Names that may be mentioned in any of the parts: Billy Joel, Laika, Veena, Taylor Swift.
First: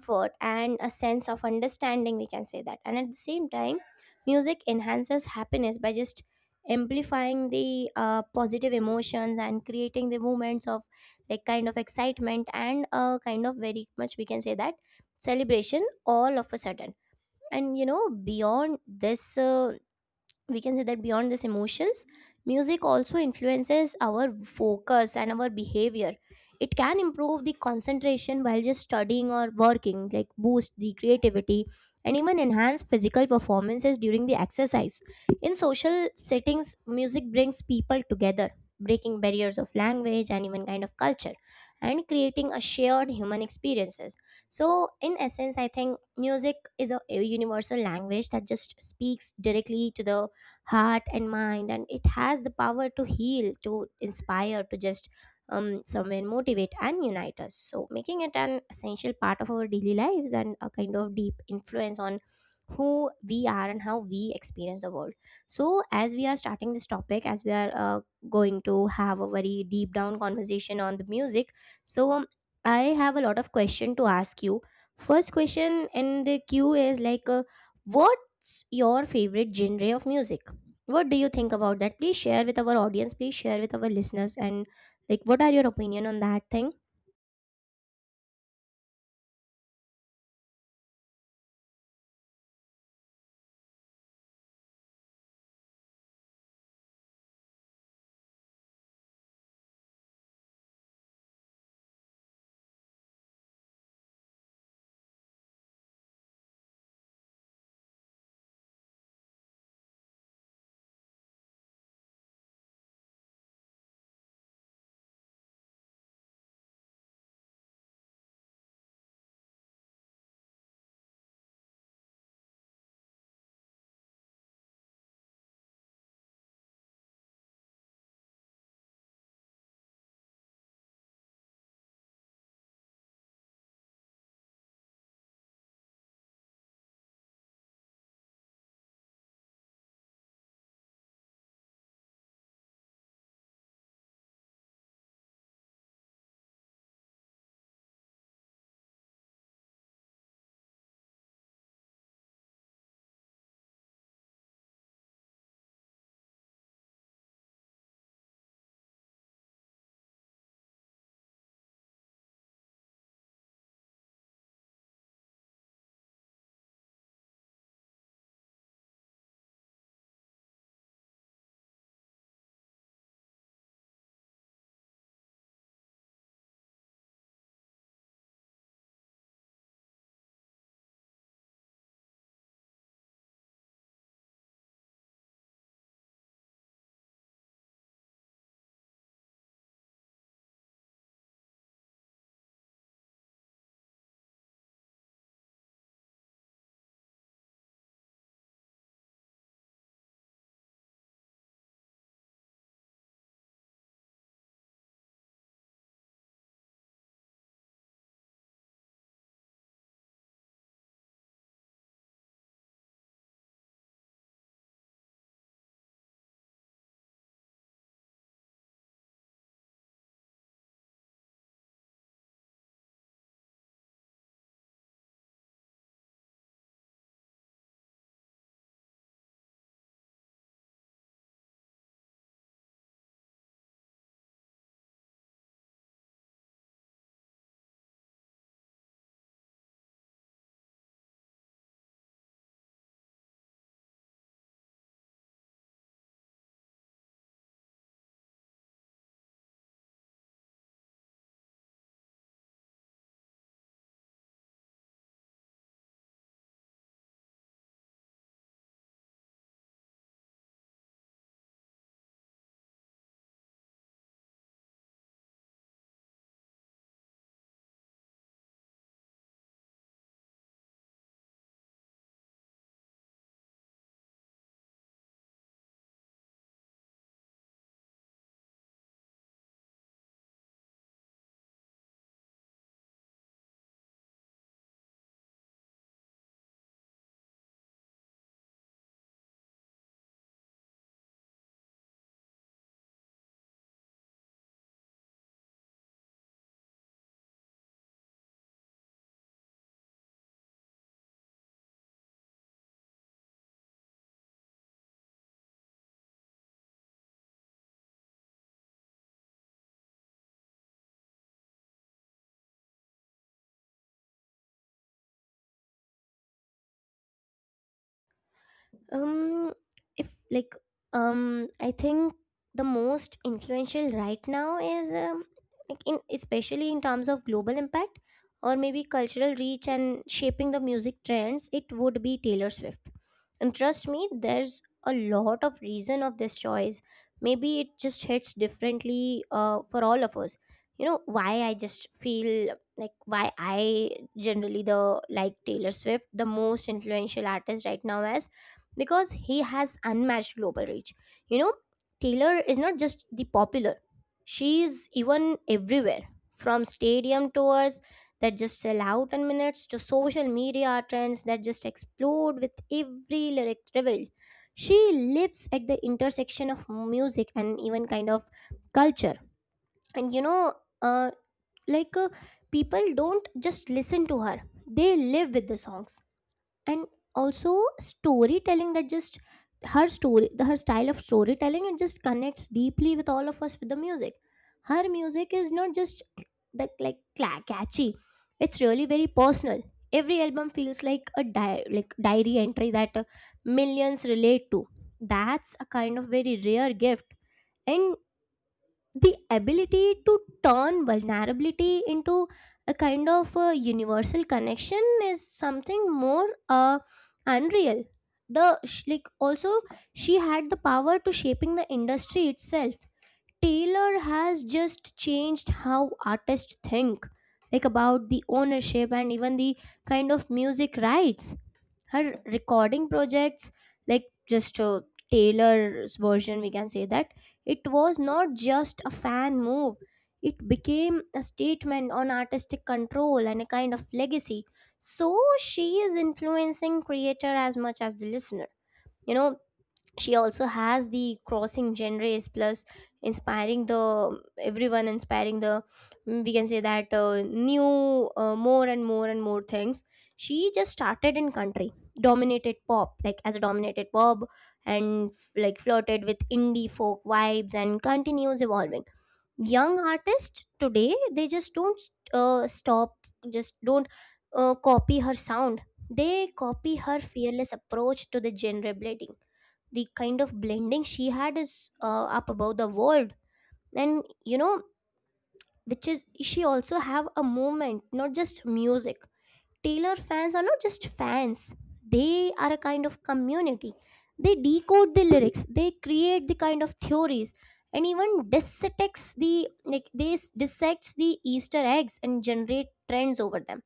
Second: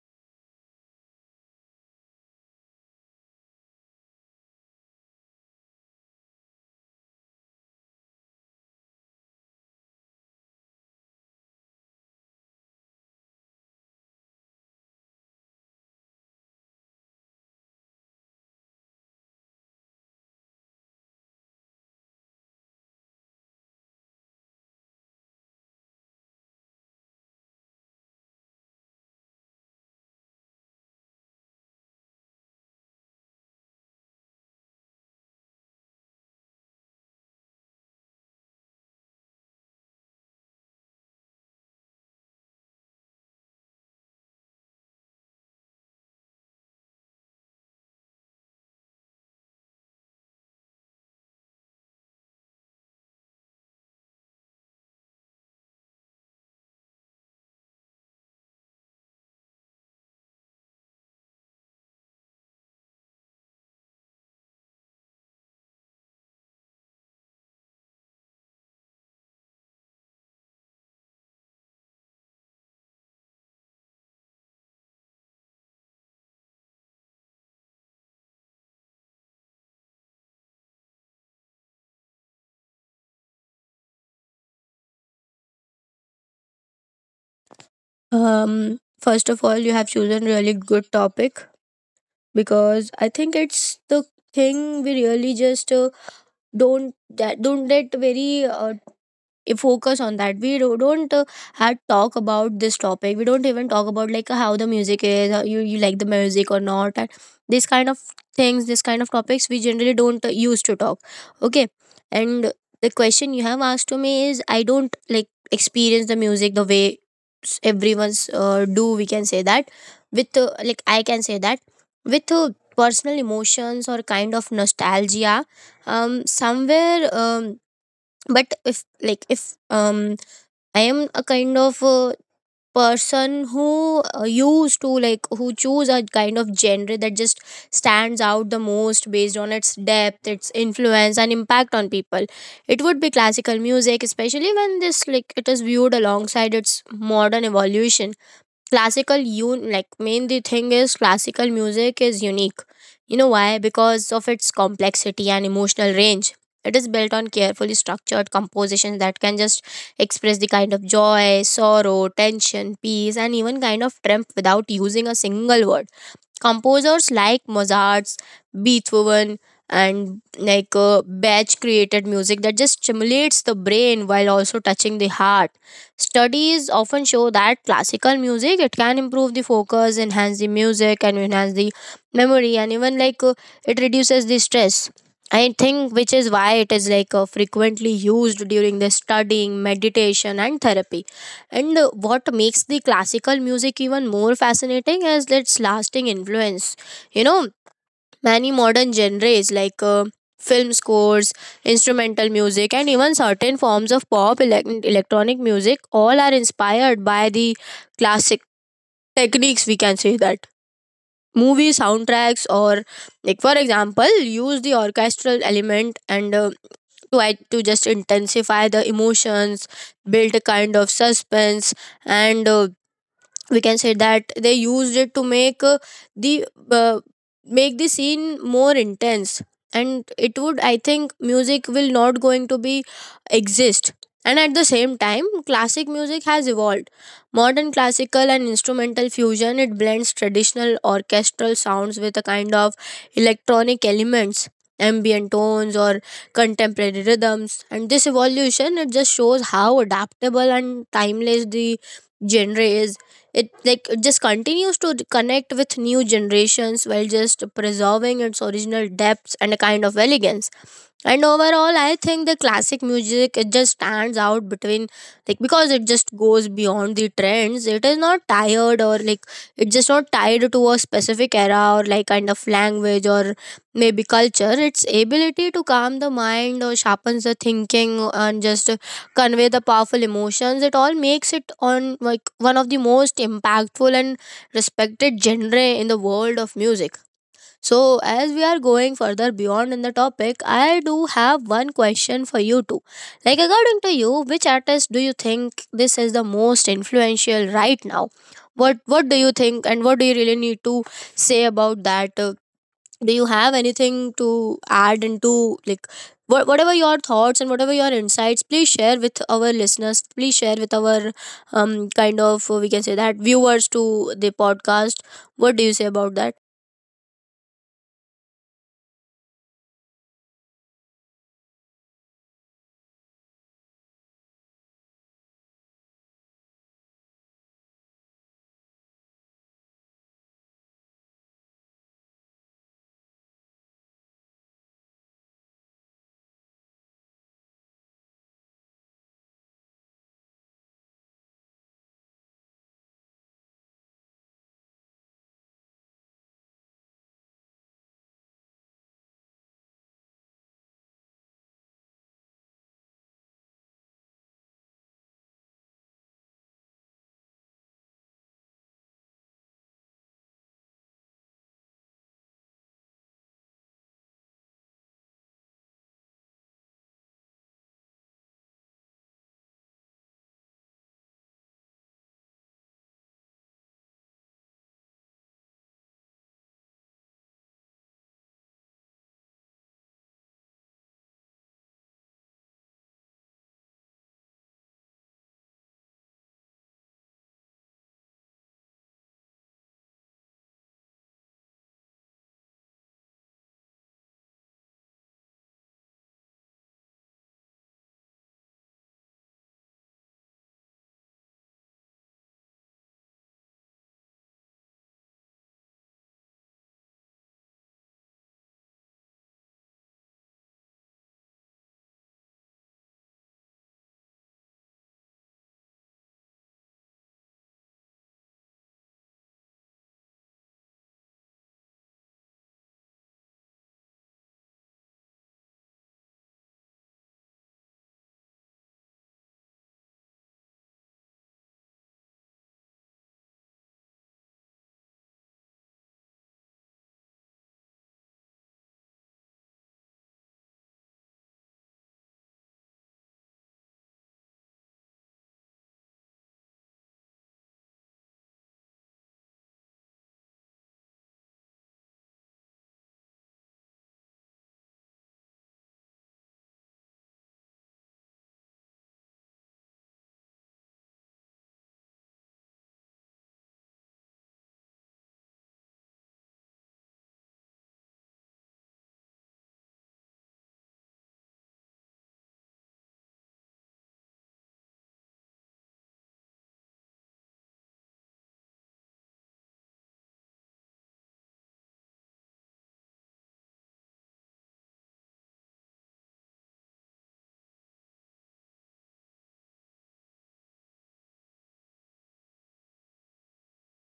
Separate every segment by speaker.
Speaker 1: comfort and a sense of understanding, we can say that. And at the same time, music enhances happiness by just amplifying the positive emotions and creating the moments of like kind of excitement and a kind of very much, we can say that, celebration all of a sudden. And beyond this, we can say that, beyond these emotions, music also influences our focus and our behavior. It can improve the concentration while just studying or working, like boost the creativity, and even enhance physical performances during the exercise. In social settings, music brings people together, breaking barriers of language and even kind of culture, and creating a shared human experiences. So in essence, I think music is a universal language that just speaks directly to the heart and mind, and it has the power to heal, to inspire, to just somewhere motivate and unite us, so making it an essential part of our daily lives and a kind of deep influence on who we are and how we experience the world. So as we are starting this topic, as we are going to have a very deep down conversation on the music, so I have a lot of question to ask you. First question in the queue is like, what's your favorite genre of music? What do you think about that? Please share with our audience, please share with our listeners, and like what are your opinion on that thing?
Speaker 2: First of all, you have chosen really good topic because I think it's the thing we really just don't get very focus on that we don't had talk about this topic. We don't even talk about like how the music is, how you like the music or not, and this kind of things, this kind of topics we generally don't use to talk, okay. And the question you have asked to me is I don't like experience the music the way everyone's do, we can say that, with like I can say that with personal emotions or kind of nostalgia, somewhere. But if um I am a kind of person who used to like, who choose a kind of genre that just stands out the most based on its depth, its influence and impact on people, it would be classical music, especially when this, like it is viewed alongside its modern evolution. Classical, un like mainly thing is classical music is unique. You know why? Because of its complexity and emotional range. It is built on carefully structured compositions that can just express the kind of joy, sorrow, tension, peace, and even kind of triumph without using a single word. Composers like Mozart's, Beethoven, and Bach created music that just stimulates the brain while also touching the heart. Studies often show that classical music it can improve the focus, enhance the music, and enhance the memory, and even it reduces the stress. I think which is why it is frequently used during the studying, meditation, and therapy. And what makes the classical music even more fascinating is its lasting influence. You know, many modern genres film scores, instrumental music, and even certain forms of pop electronic music all are inspired by the classic techniques, we can say that. Movie soundtracks, or like for example, use the orchestral element and to just intensify the emotions, build a kind of suspense, and we can say that they used it to make the make the scene more intense. And it would, I think music will not going to be exist. And at the same time classic music has evolved. Modern classical and instrumental fusion it blends traditional orchestral sounds with a kind of electronic elements, ambient tones, or contemporary rhythms, and this evolution it just shows how adaptable and timeless the genre is. It, like it just continues to connect with new generations while just preserving its original depths and a kind of elegance. And overall I think the classic music it just stands out between, like because it just goes beyond the trends. It is not tired, or like it's just not tied to a specific era or like kind of language or maybe culture. Its ability to calm the mind or sharpens the thinking and just convey the powerful emotions, it all makes it on like one of the most impactful and respected genre in the world of music. So, as we are going further beyond in the topic, I do have one question for you too. Like, according to you, which artist do you think this is the most influential right now? What do you think, and what do you really need to say about that? Do you have anything to add into like whatever your thoughts and whatever your insights? Please share with our listeners. Please share with our kind of we can say that viewers to the podcast. What do you say about that?
Speaker 1: Um, if like, I think the most influential right now is, like in especially in terms of global impact or maybe cultural reach and shaping the music trends, it would be Taylor Swift, and trust me, there's a lot of reason of this choice. Maybe it just hits differently for all of us. You know why I just feel like why I generally the like Taylor Swift the most influential artist right now as because he has unmatched global reach. You know, Taylor is not just the popular, she is even everywhere, from stadium tours that just sell out in minutes to social media trends that just explode with every lyric reveal. She lives at the intersection of music and even kind of culture. And you know, uh, like uh, people don't just listen to her, they live with the songs. And also storytelling that just, her story, the her style of storytelling, it just connects deeply with all of us with the music. Her music is not just the like catchy, it's really very personal. Every album feels like a like diary entry that millions relate to. That's a kind of very rare gift. And the ability to turn vulnerability into a kind of universal connection is something more unreal. The like also, she had the power to shaping the industry itself. Taylor has just changed how artists think, like about the ownership and even the kind of music rights. Her recording projects, like just Taylor's version, we can say that, it was not just a fan move, it became a statement on artistic control and a kind of legacy. So she is influencing creator as much as the listener. You know, she also has the crossing genres plus inspiring the everyone, inspiring the, we can say that, new, more and more and more things. She just started in country dominated pop, like as a dominated pop, and like flirted with indie folk vibes and continues evolving. Young artists today, they just don't stop, just don't copy her sound, they copy her fearless approach to the genre blending. The kind of blending she had is up above the world. And you know, which is she also have a movement, not just music. Taylor fans are not just fans, they are a kind of community. They decode the lyrics, they create the kind of theories, and even dissects the like this dissects the Easter eggs and generate trends over them.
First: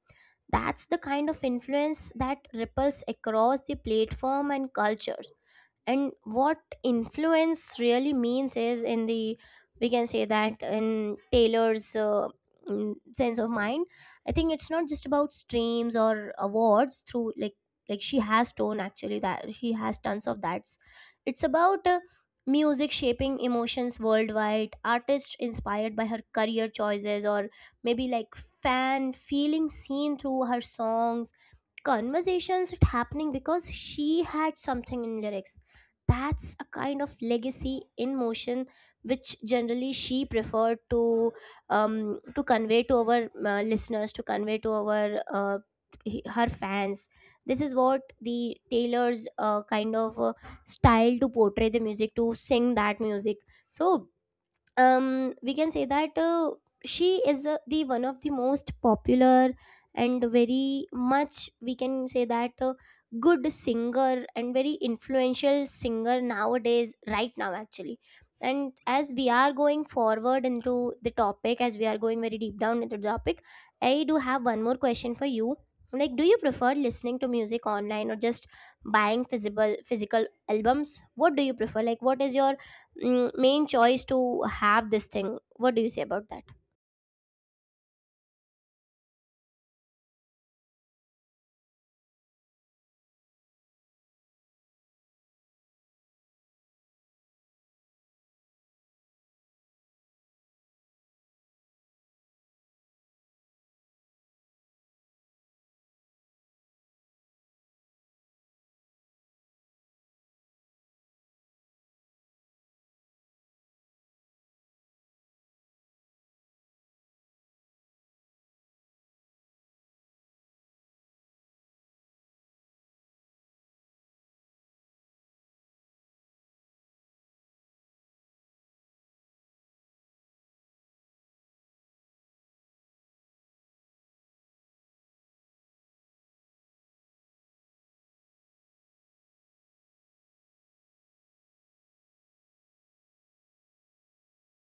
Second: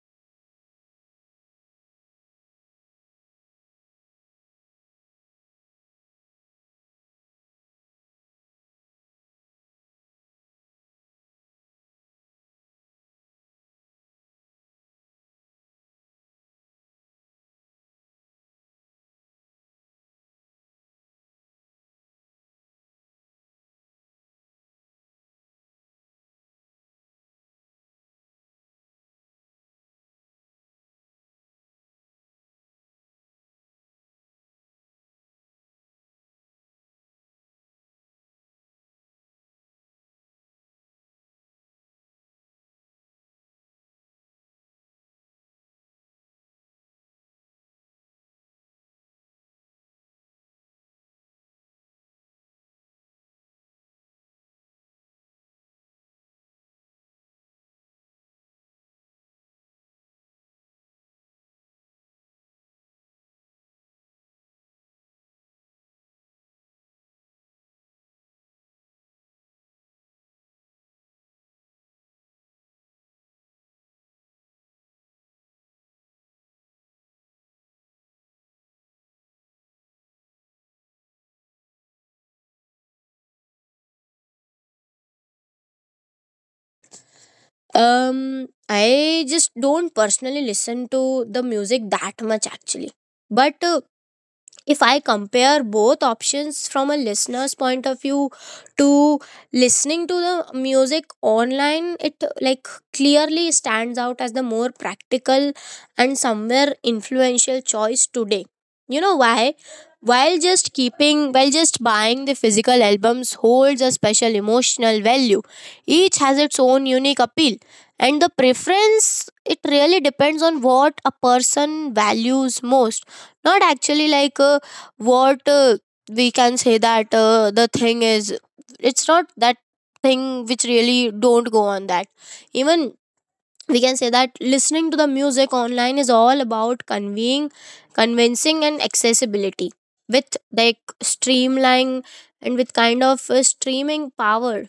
Speaker 1: That's the kind of influence that ripples across the platform and cultures. And what influence really means is in the, we can say that in Taylor's sense of mind, I think it's not just about streams or awards through like she has tone actually, that she has tons of that's, it's about music shaping emotions worldwide, artists inspired by her career choices, or maybe like, fan feeling seen through her songs, conversations it happening because she had something in lyrics. That's a kind of legacy in motion, which generally she preferred to, to convey to our listeners, to convey to our her fans. This is what the Taylor's style to portray the music, to sing that music. So we can say that, she is the one of the most popular and very much, we can say that, good singer and very influential singer nowadays right now actually. And as we are going forward into the topic, as we are going very deep down into the topic, I do have one more question for you. Like, do you prefer listening to music online or just buying physical albums? What do you prefer? Like what is your, main choice to have this thing? What do you say about that?
Speaker 2: I just don't personally listen to the music that much actually. But if I compare both options from a listener's point of view, to listening to the music online, it like clearly stands out as the more practical and somewhere influential choice today. You know why? While just keeping, while just buying the physical albums holds a special emotional value, each has its own unique appeal, and the preference it really depends on what a person values most. Not actually what we can say that the thing is, it's not that thing which really don't go on that. Even, we can say that listening to the music online is all about conveying, convincing, and accessibility. With like streamlining, and with kind of streaming power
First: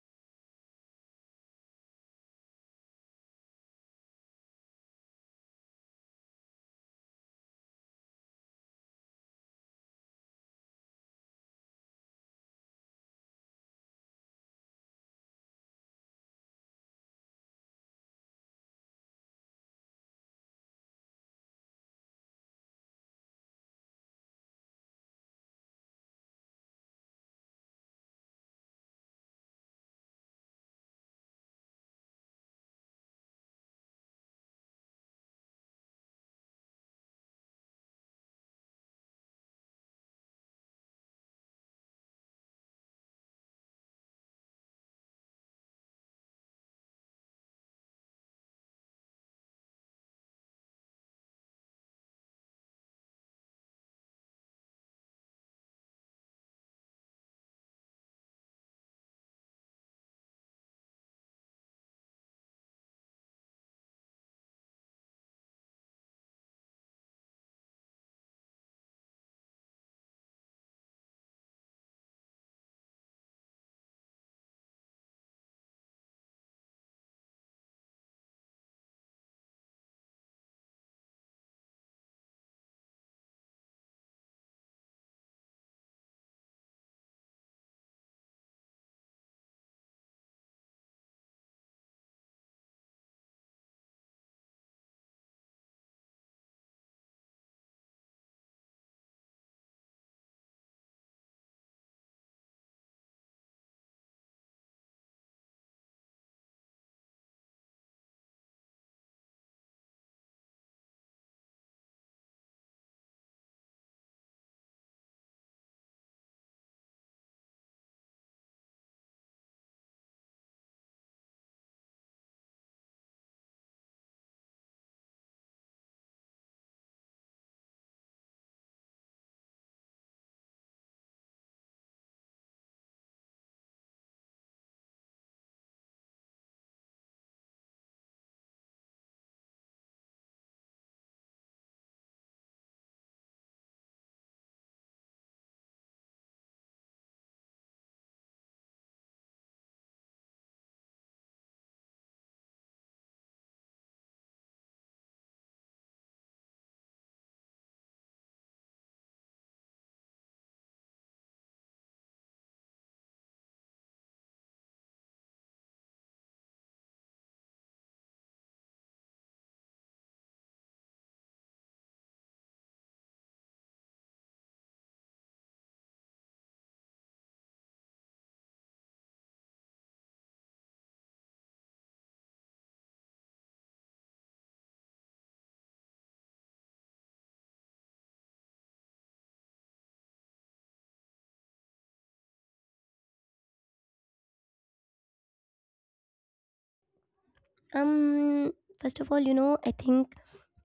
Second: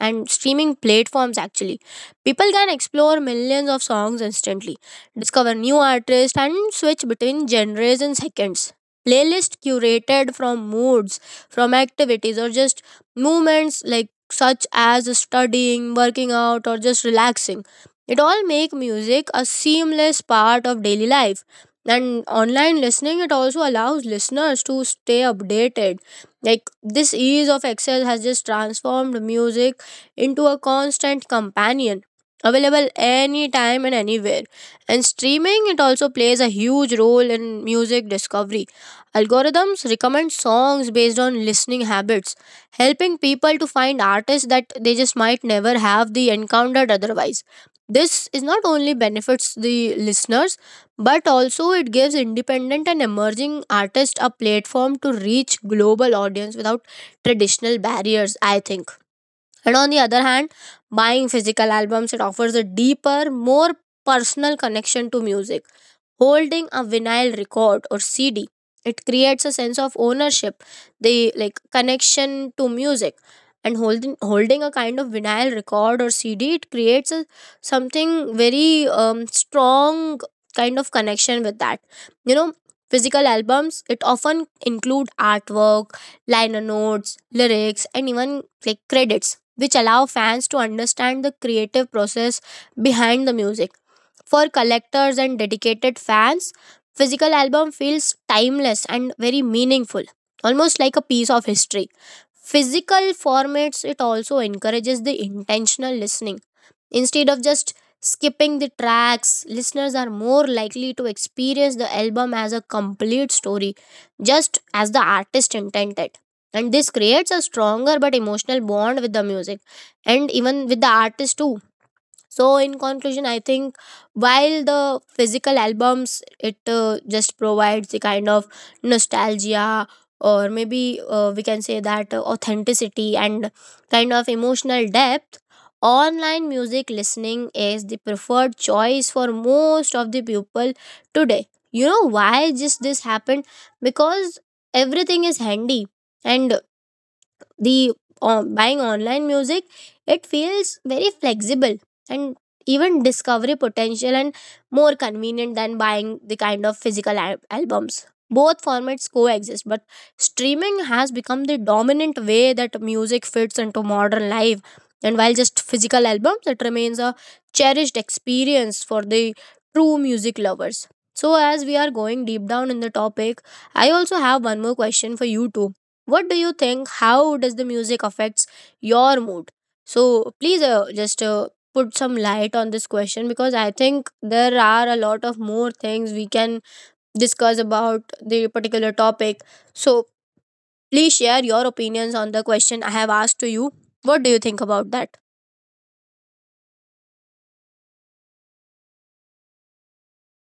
Speaker 2: and streaming platforms actually. People can explore millions of songs instantly, discover new artists, and switch between genres in seconds. Playlists curated from moods, from activities, or just movements like such as studying, working out, or just relaxing. It all make music a seamless part of daily life. And online listening, it also allows listeners to stay updated. Like this ease of access has just transformed music into a constant companion available anytime and anywhere. And streaming it also plays a huge role in music discovery. Algorithms recommend songs based on listening habits, helping people to find artists that they just might never have the encountered otherwise. This is not only benefits the listeners but also it gives independent and emerging artists a platform to reach global audience without traditional barriers, I think. And on the other hand, buying physical albums it offers a deeper, more personal connection to music. Holding a vinyl record or CD, it creates a sense of ownership, the like connection to music. And holding a kind of vinyl record or CD, it creates a, something very strong kind of connection with that. You know, physical albums it often include artwork, liner notes, lyrics, and even like credits which allow fans to understand the creative process behind the music. For collectors and dedicated fans, physical album feels timeless and very meaningful, almost like a piece of history. Physical formats it also encourages the intentional listening. Instead of just skipping the tracks, listeners are more likely to experience the album as a complete story, just as the artist intended. And this creates a stronger but emotional bond with the music and even with the artist too. So in conclusion I think, while the physical albums it just provides the kind of nostalgia, or maybe we can say that authenticity and kind of emotional depth, online music listening is the preferred choice for most of the people today. You know why just this happened? Because everything is handy, and the buying online music, it feels very flexible, and even discovery potential and more convenient than buying the kind of physical albums. Both formats coexist, but streaming has become the dominant way that music fits into modern life. And while just physical albums it remains a cherished experience for the true music lovers. So as we are going deep down in the topic, I also have one more question for you too. What do you think, how does the music affects your mood? So please just put some light on this question, because I think there are a lot of more things we can discuss about the particular topic. So please share your opinions on the question I have asked to you. What do you think about that?
Speaker 1: um First of all, you know, I think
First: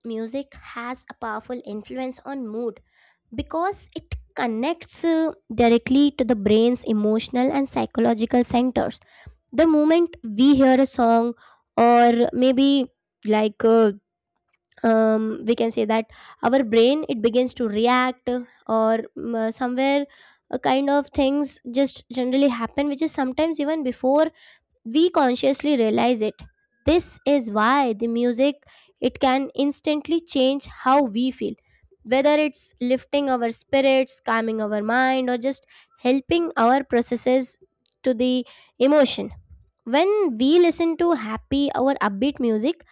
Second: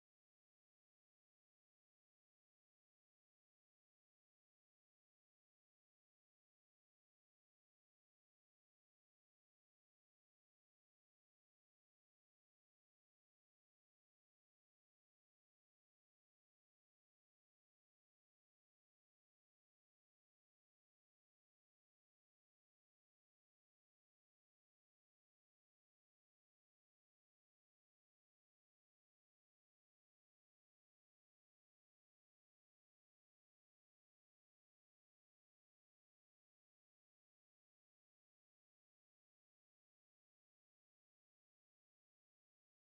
Speaker 1: music has a powerful influence on mood because it connects directly to the brain's emotional and psychological centers. The moment we hear a song, or maybe like uh, we can say that our brain, it begins to react, somewhere a kind of things just generally happen, which is sometimes even before we consciously realize it. This is why the music, it can instantly change how we feel, whether it's lifting our spirits, calming our mind, or just helping our processes to the emotion. When we listen to happy or upbeat music,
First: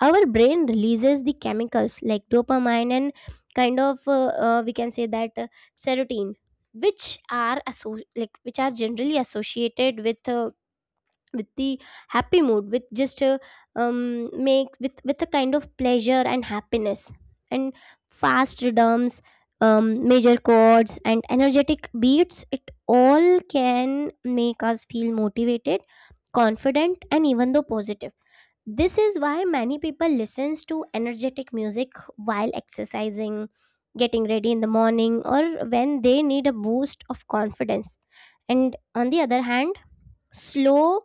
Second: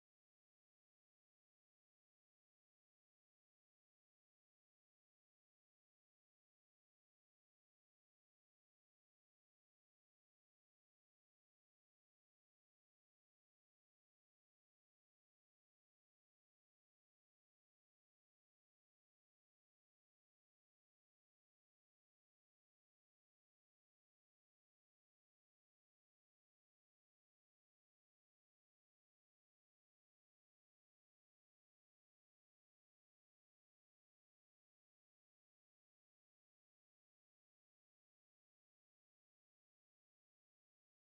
Speaker 1: our brain releases the chemicals like dopamine and kind of we can say that serotonin, which are like which are generally associated with the happy mood, with just a make with a kind of pleasure and happiness. And fast rhythms, major chords and energetic beats, it all can make us feel motivated, confident, and even though positive. This is why many people listens to energetic music while exercising, getting ready in the morning, or when they need a boost of confidence. And on the other hand, slow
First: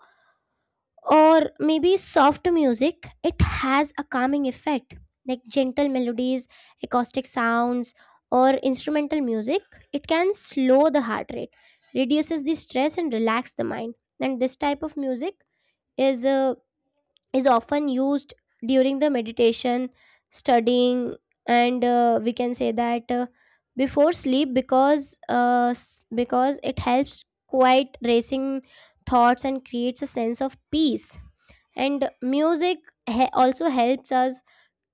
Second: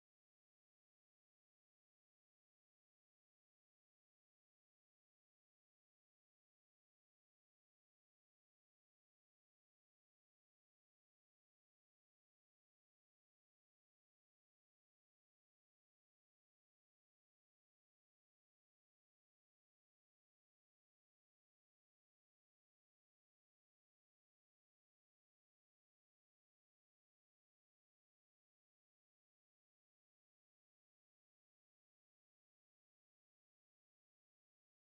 Speaker 1: or maybe soft music, it has a calming effect. Like gentle melodies, acoustic sounds, or instrumental music, it can slow the heart rate, reduces the stress and relax the mind. And this type of music is, is often used during the meditation, studying, and we can say that before sleep, because because it helps quiet racing thoughts and creates a sense of peace. And music, also helps us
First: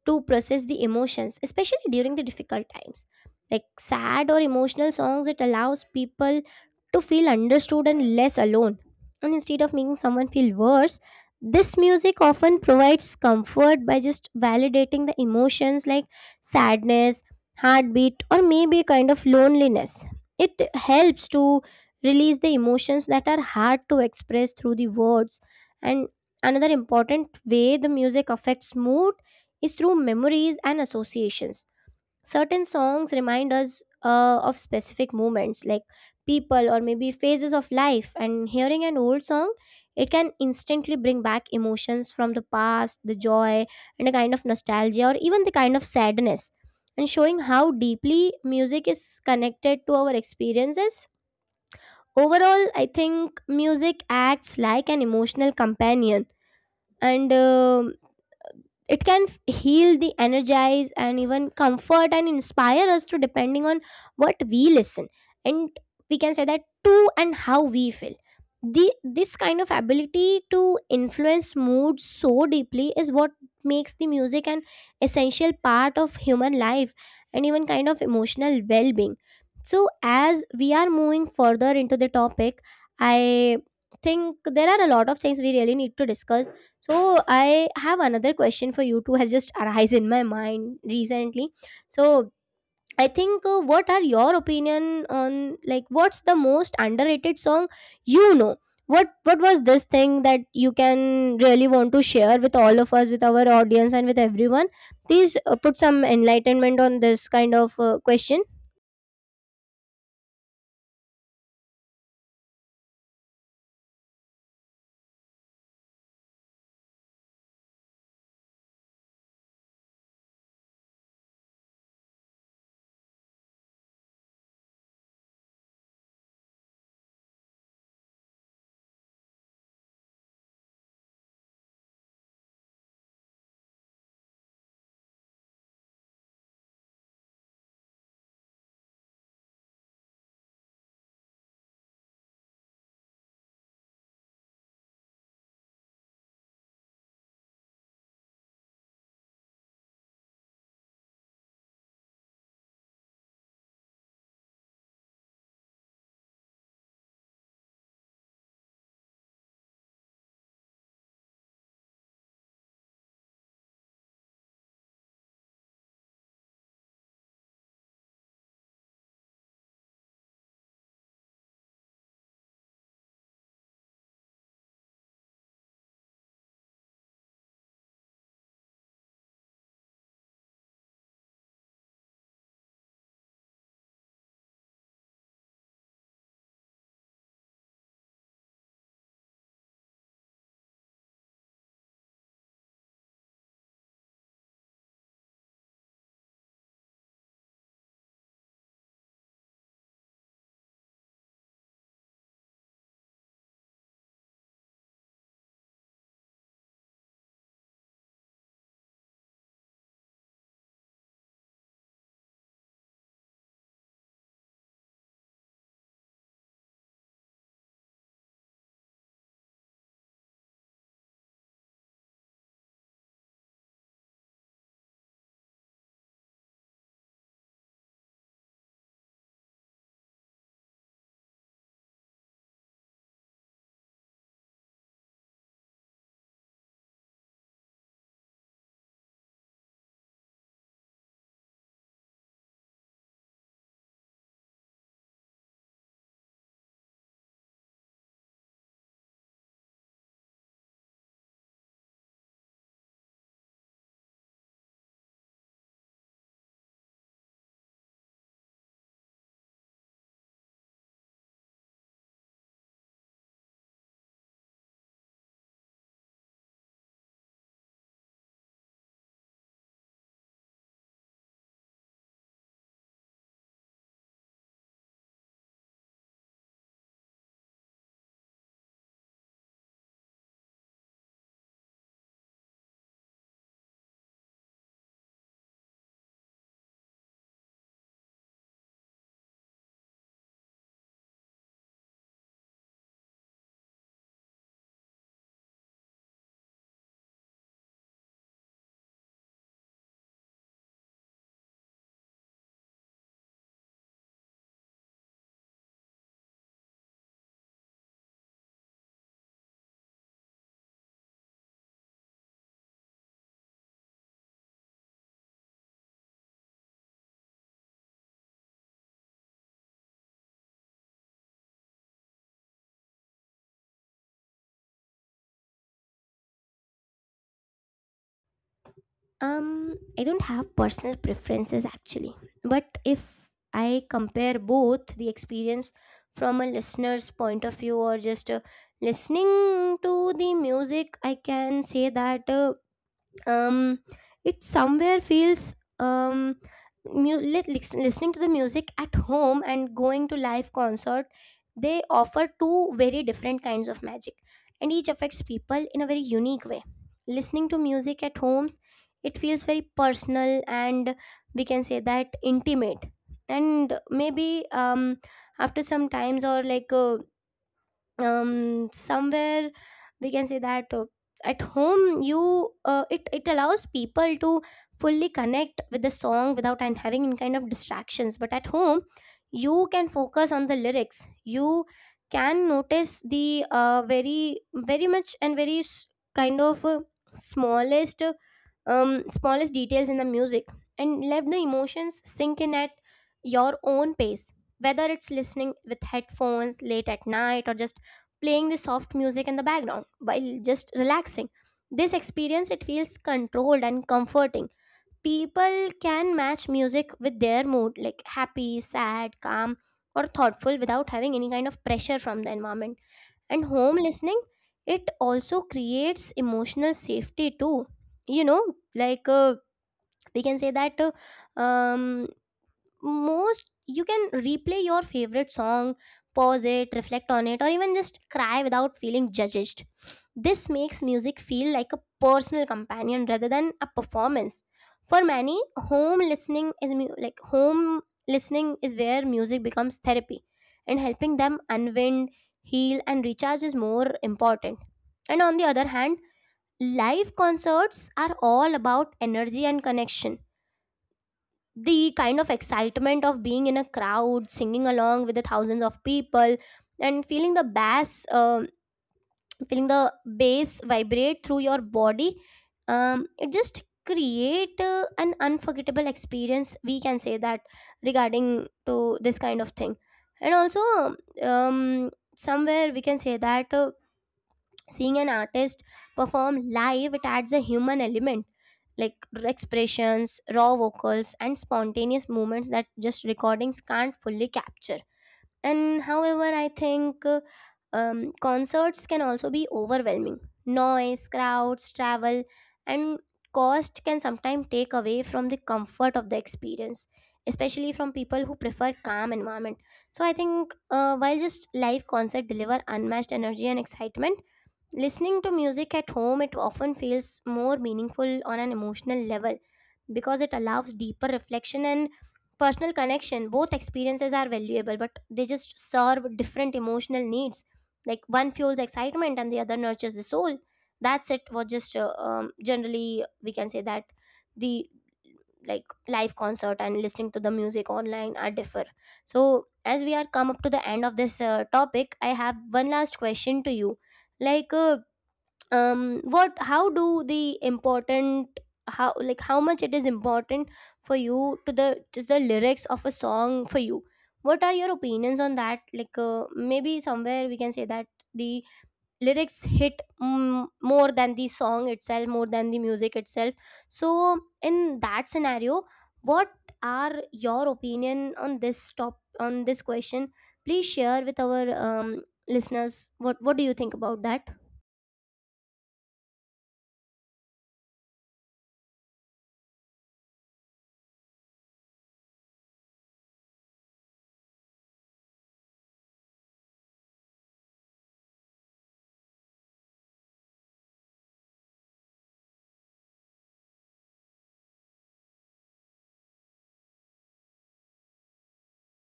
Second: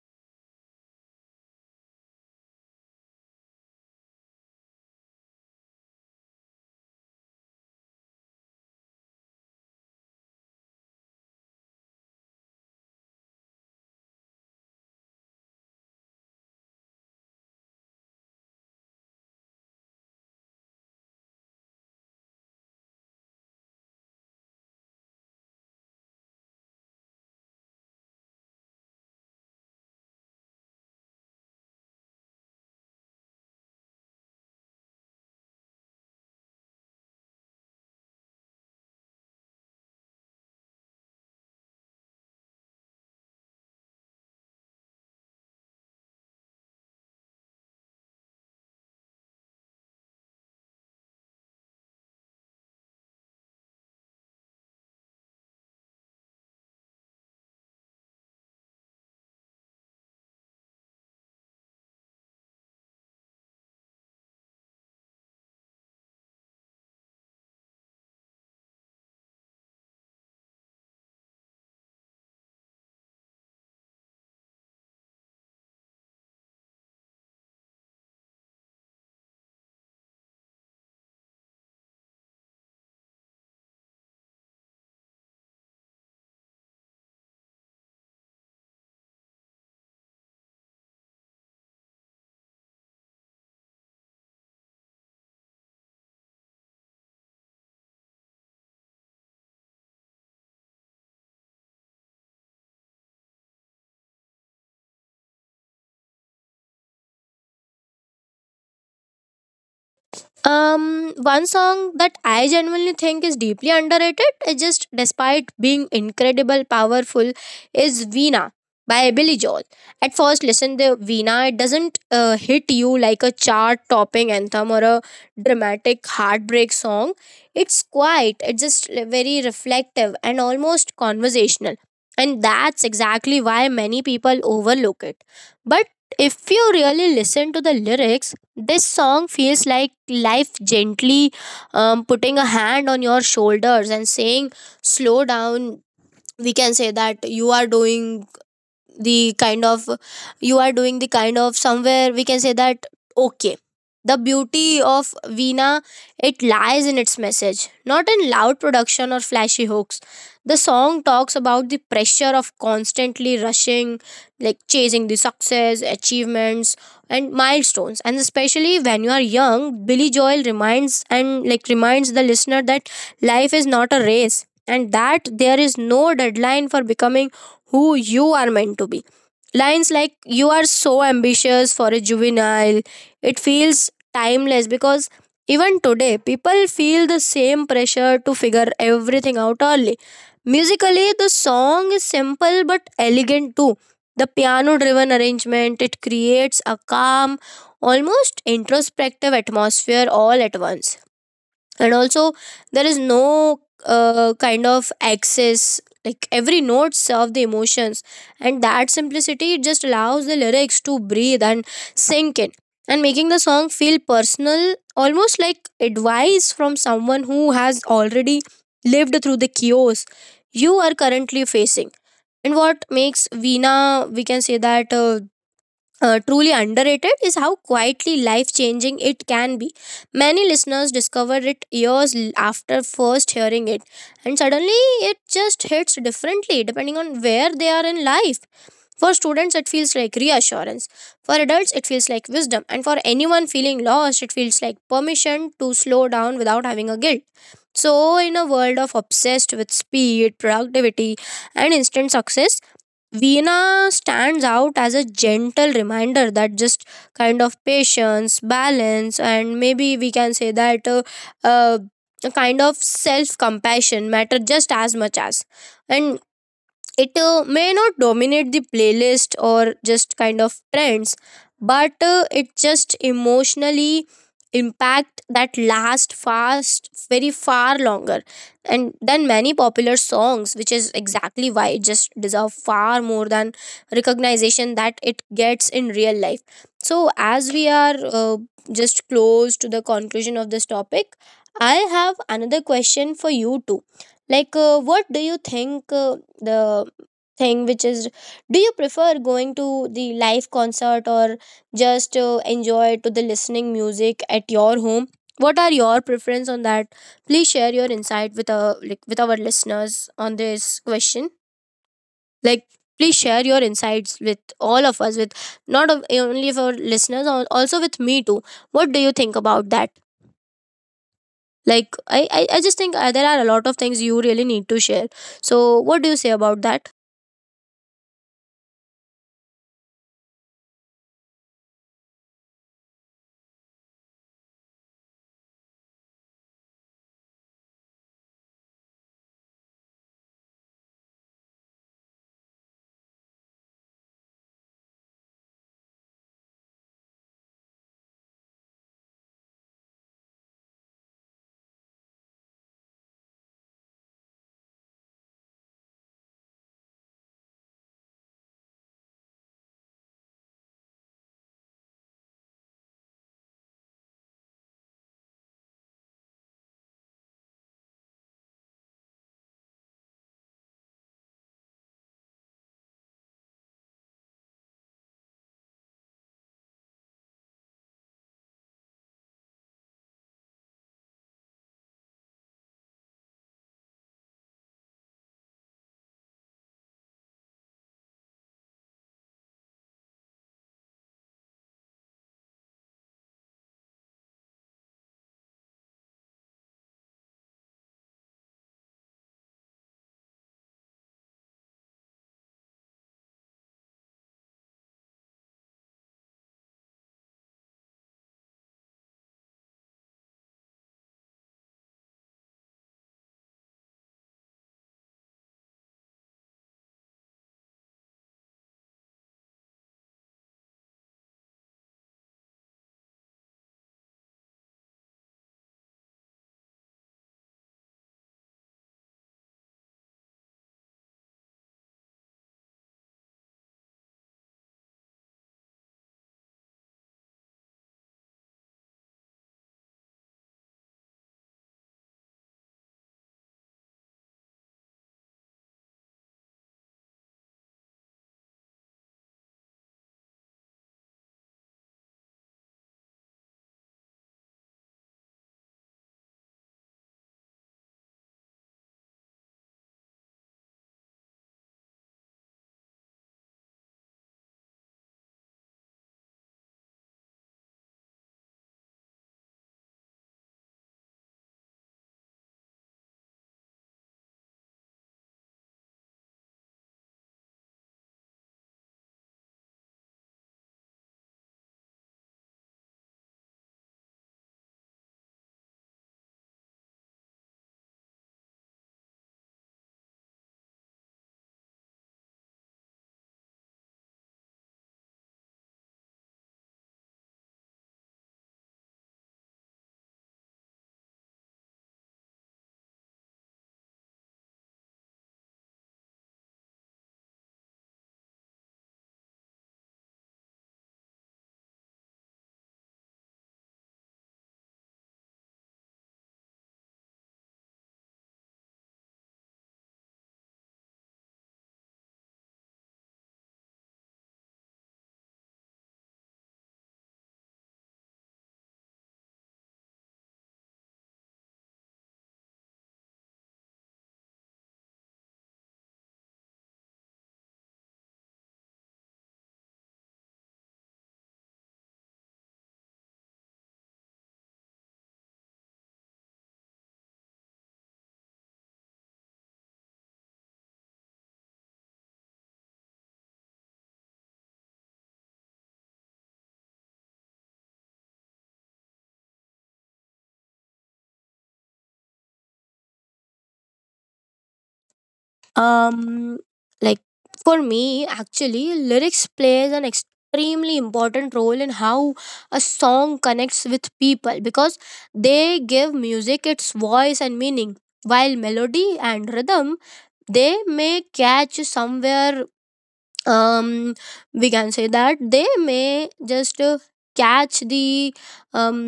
Speaker 1: to process the emotions, especially during the difficult times. Like sad or emotional songs, it allows people to feel understood and less alone. And instead of making someone feel worse, this music often provides comfort by just validating the emotions like sadness, heartbeat, or maybe kind of loneliness. It helps to release the emotions that are hard to express through the words. And another important way the music affects mood is through memories and associations. Certain songs remind us of specific moments, like people or maybe phases of life. And hearing an old song, it can instantly bring back emotions from the past, the joy, and a kind of nostalgia, or even the kind of sadness. And showing how deeply music is connected to our experiences. Overall, I think music acts like an emotional companion and it can heal the energize and even comfort and inspire us to depending on what we listen, and we can say that to and how we feel. The this kind of ability to influence mood so deeply is what makes the music an essential part of human life and even kind of emotional well-being. So as we are moving further into the topic, I think there are a lot of things we really need to discuss. So I have another question for you too has just arise in my mind recently. So I think what are your opinion on like what's the most underrated song, you know? What was this thing that you can really want to share with all of us, with our audience, and with everyone? Please put some enlightenment on this kind of question.
Speaker 2: One song that I genuinely think is deeply underrated, it just despite being incredible, powerful, is Veena by Billy Joel. At first listen to Veena, it doesn't hit you like a chart-topping anthem or a dramatic heartbreak song. It's quiet, it's just very reflective and almost conversational. And that's exactly why many people overlook it. But if you really listen to the lyrics, this song feels like life gently putting a hand on your shoulders and saying, slow down. We can say that you are doing the kind of, you are doing the kind of somewhere, we can say that, okay. The beauty of Veena, it lies in its message, not in loud production or flashy hooks. The song talks about the pressure of constantly rushing, like chasing the success, achievements, and milestones, and especially when you are young. Billy Joel reminds and like reminds the listener that life is not a race and that there is no deadline for becoming who you are meant to be. Lines like you are so ambitious for a juvenile, it feels timeless because even today people feel the same pressure to figure everything out early. Musically, the song is simple but elegant too. The piano driven arrangement it creates a calm, almost introspective atmosphere all at once, and also there is no kind of access. Like, every note serve the emotions, and that simplicity it just allows the lyrics to breathe and sink in and making the song feel personal, almost like advice from someone who has already lived through the chaos you are currently facing. And what makes veena, we can say that truly underrated is how quietly life changing it can be. Many listeners discover it after first hearing it, and suddenly it just hits differently depending on where they are in life. For students, it feels like reassurance. For adults, it feels like wisdom. And for anyone feeling lost, it feels like permission to slow down without having a guilt. So, in a world of obsessed with speed, productivity, and instant success, Veena stands out as a gentle reminder that just kind of patience, balance, and maybe we can say that uh, a kind of self compassion matter just as much as. And it may not dominate the playlist or just kind of trends, but it just emotionally impact that last fast very far longer and than many popular songs, which is exactly why it just deserve far more than recognition that it gets in real life. So as we are just close to the conclusion of this topic, I have another question for you too. Like, what do you think, the thing which is, do you prefer going to the live concert or just enjoy to the listening music at your home? What are your preference on that? Please share your insight with our, like, with our listeners on this question. Like, please share your insights with all of us, with not of- eh, only for listeners, also with me too. What do you think about that? Like, I just think there are a lot of things you really need to share. So what do you say about that?
Speaker 1: I don't have personal preferences actually, but if I compare both the experience from a listener's point of view or just listening to the music, I can say that um it somewhere feels listening to the music at home and going to live concert, they offer two very different kinds of magic and each affects people in a very unique way. Listening to music at homes, it feels very personal and we can say that intimate. And maybe after some times or like somewhere we can say that at home you it allows people to fully connect with the song without and having any kind of distractions. But at home you can focus on the lyrics, you can notice the very very much and kind of smallest uh, smallest details in the music and let the emotions sink in at your own pace, whether it's listening with headphones late at night or just playing the soft music in the background while just relaxing. This experience it feels controlled and comforting. People can match music with their mood like happy, sad, calm or thoughtful without having any kind of pressure from the environment. And home listening, it also creates emotional safety too. You know, like we can say that uh, um most you can replay your favorite song, pause it, reflect on it, or even just cry without feeling judged. This makes music feel like a personal companion rather than a performance. For many, home listening is where music becomes therapy and helping them unwind, heal and recharge is more important. And on the other hand, live concerts are all about energy and connection. The kind of excitement of being in a crowd singing along with the thousands of people and feeling the bass vibrate through your body, it just create an unforgettable experience, we can say that, regarding to this kind of thing. And also, somewhere we can say that seeing an artist perform live, it adds a human element, like expressions, raw vocals and spontaneous movements that just recordings can't fully capture. And however I think concerts can also be overwhelming. Noise, crowds, travel and cost can sometimes take away from the comfort of the experience, especially from people who prefer calm environment. So I think, while just live concert deliver unmatched energy and excitement, listening to music at home, it often feels more meaningful on an emotional level because it allows deeper reflection and personal connection. Both experiences are valuable, but they just serve different emotional needs. Like one fuels excitement and the other nurtures the soul. That's it. Was just generally we can say that the like live concert and listening to the music online are differ. So as we are come up to the end of this topic, I have one last question to you. Like. What how do the important how like how much it is important for you to the just the lyrics of a song for you? What are your opinions on that? Like maybe somewhere we can say that the lyrics hit, mm, more than the song itself, more than the music itself. So in that scenario, what are your opinion on this top on this question? Please share with our listeners. What do you think about that?
Speaker 2: Um, like, for me actually lyrics plays an extremely important role in how a song connects with people, because they give music its voice and meaning. While melody and rhythm, they may catch you somewhere, um, we can say that they may just catch the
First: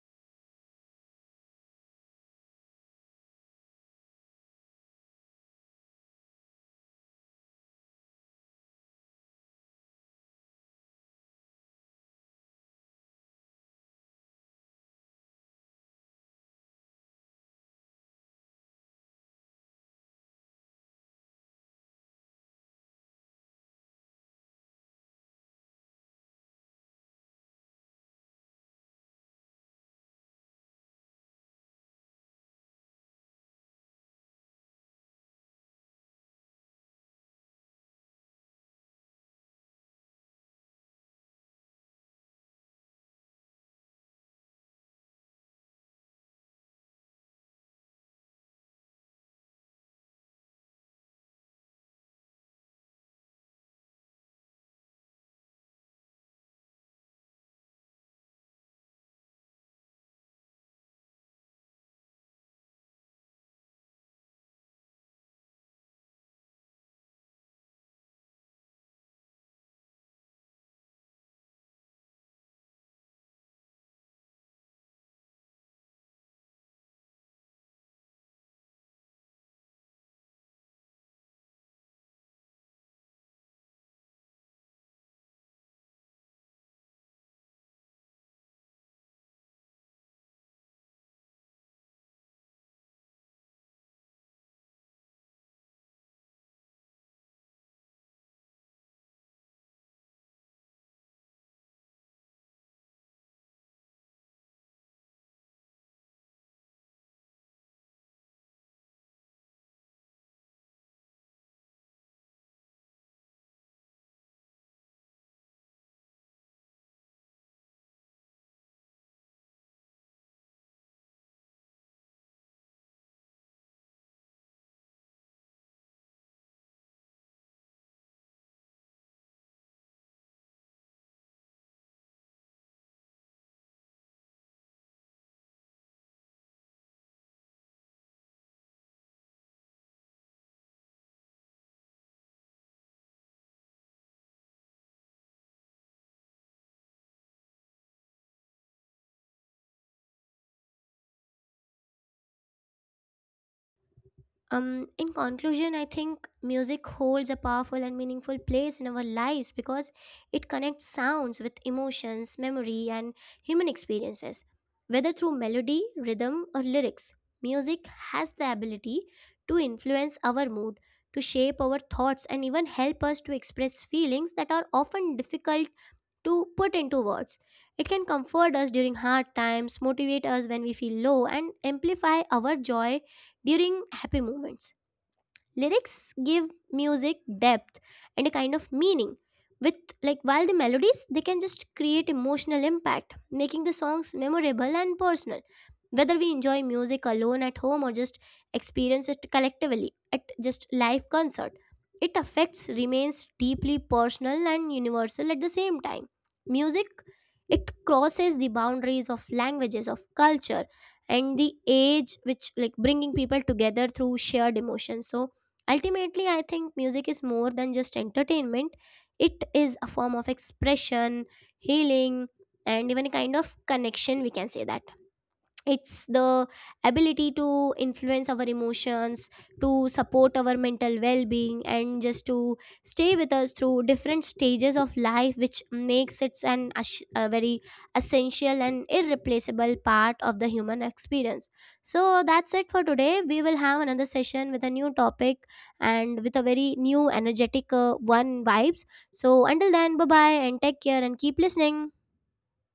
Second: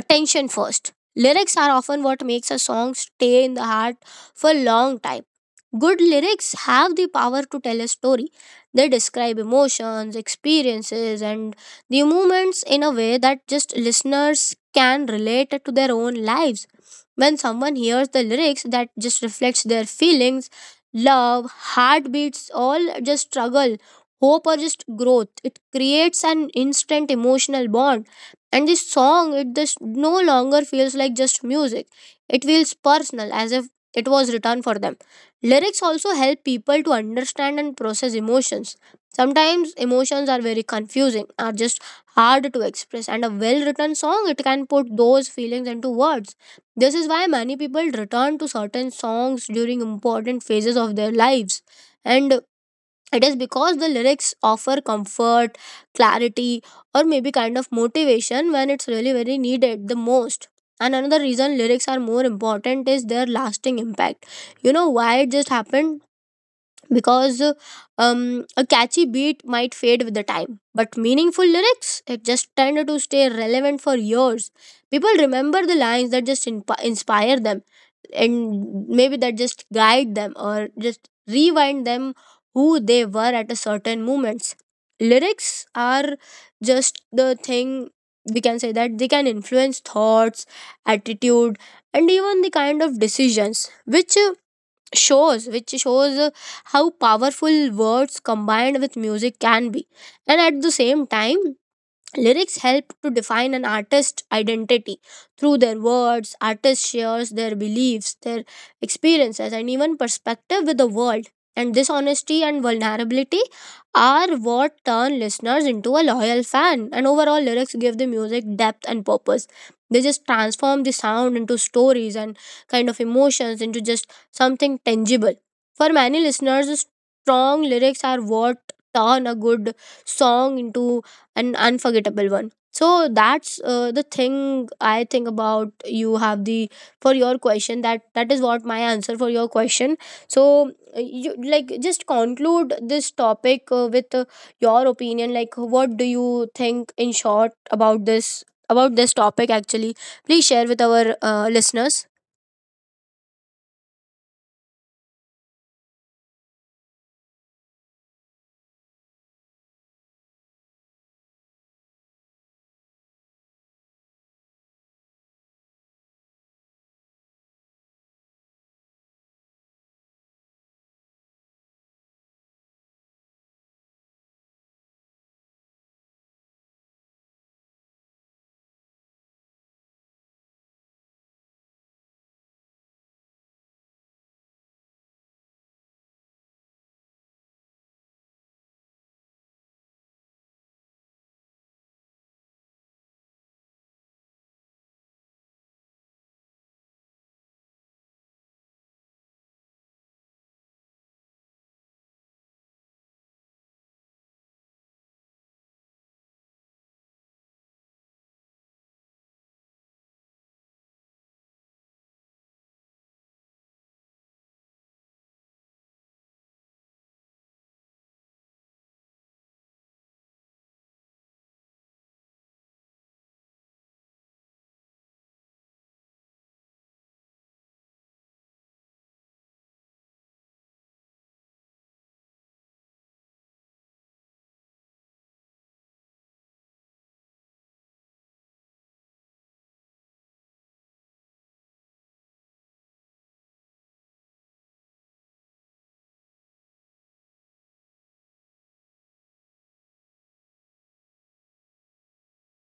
Speaker 2: attention first. Lyrics are often what makes a song stay in the heart for a long time. Good lyrics have the power to tell a story. They describe emotions, experiences, and the moments in a way that just listeners can relate to their own lives. When someone hears the lyrics that just reflects their feelings, love, heartbeats, all just struggle, hope, or just growth, it creates an instant emotional bond. And this song it just no longer feels like just music. It feels personal, as if it was written for them. Lyrics also help people to understand and process emotions. Sometimes emotions are very confusing, are just hard to express, and a well written song it can put those feelings into words. This is why many people return to certain songs during important phases of their lives, and it is because the lyrics offer comfort, clarity, or maybe kind of motivation when it's really very needed the most. And another reason lyrics are more important is their lasting impact. You know why it just happened? Because a catchy beat might fade with the time, but meaningful lyrics it just tend to stay relevant for years. People remember the lines that just inspire them, and maybe that just guide them or just rewind them who they were at a certain moments. Lyrics are just the thing, we can say that they can influence thoughts, attitude, and even the kind of decisions, which shows how powerful words combined with music can be. And at the same time, lyrics help to define an artist's identity. Through their words, artist shares their beliefs, their experiences, and even perspective with the world. And this honesty and vulnerability are what turn listeners into a loyal fan. And overall, lyrics give the music depth and purpose. They just transform the sound into stories and kind of emotions into just something tangible. For many listeners, strong lyrics are what turn a good song into an unforgettable one. So that's the thing I think about. You have the For your question, that, that is what my answer for your question. So you like just conclude this topic with your opinion, like what do you think in short about this, about this topic actually. Please share with our listeners.
Speaker 1: In conclusion, I think music holds a powerful and meaningful place in our lives because it connects sounds with emotions, memory, and human experiences. Whether through melody, rhythm, or lyrics, music has the ability to influence our mood, to shape our thoughts, and even help us to express feelings that are often difficult to put into words. It can comfort us during hard times, motivate us when we feel low, and amplify our joy during happy moments. Lyrics give music depth and a kind of meaning. With like while the melodies, they can just create emotional impact, making the songs memorable and personal. Whether we enjoy music alone at home or just experience it collectively at just live concert, it affects remains deeply personal and universal at the same time. Music, it crosses the boundaries of languages, of culture and the age, which like bringing people together through shared emotion. So ultimately, I think music is more than just entertainment. It is a form of expression, healing, and even a kind of connection. We can say that it's the ability to influence our emotions, to support our mental well-being and just to stay with us through different stages of life, which makes it a very essential and irreplaceable part of the human experience. So that's it for today. We will have another session with a new topic and with a very new energetic one vibes. So until then, bye bye and take care and keep listening.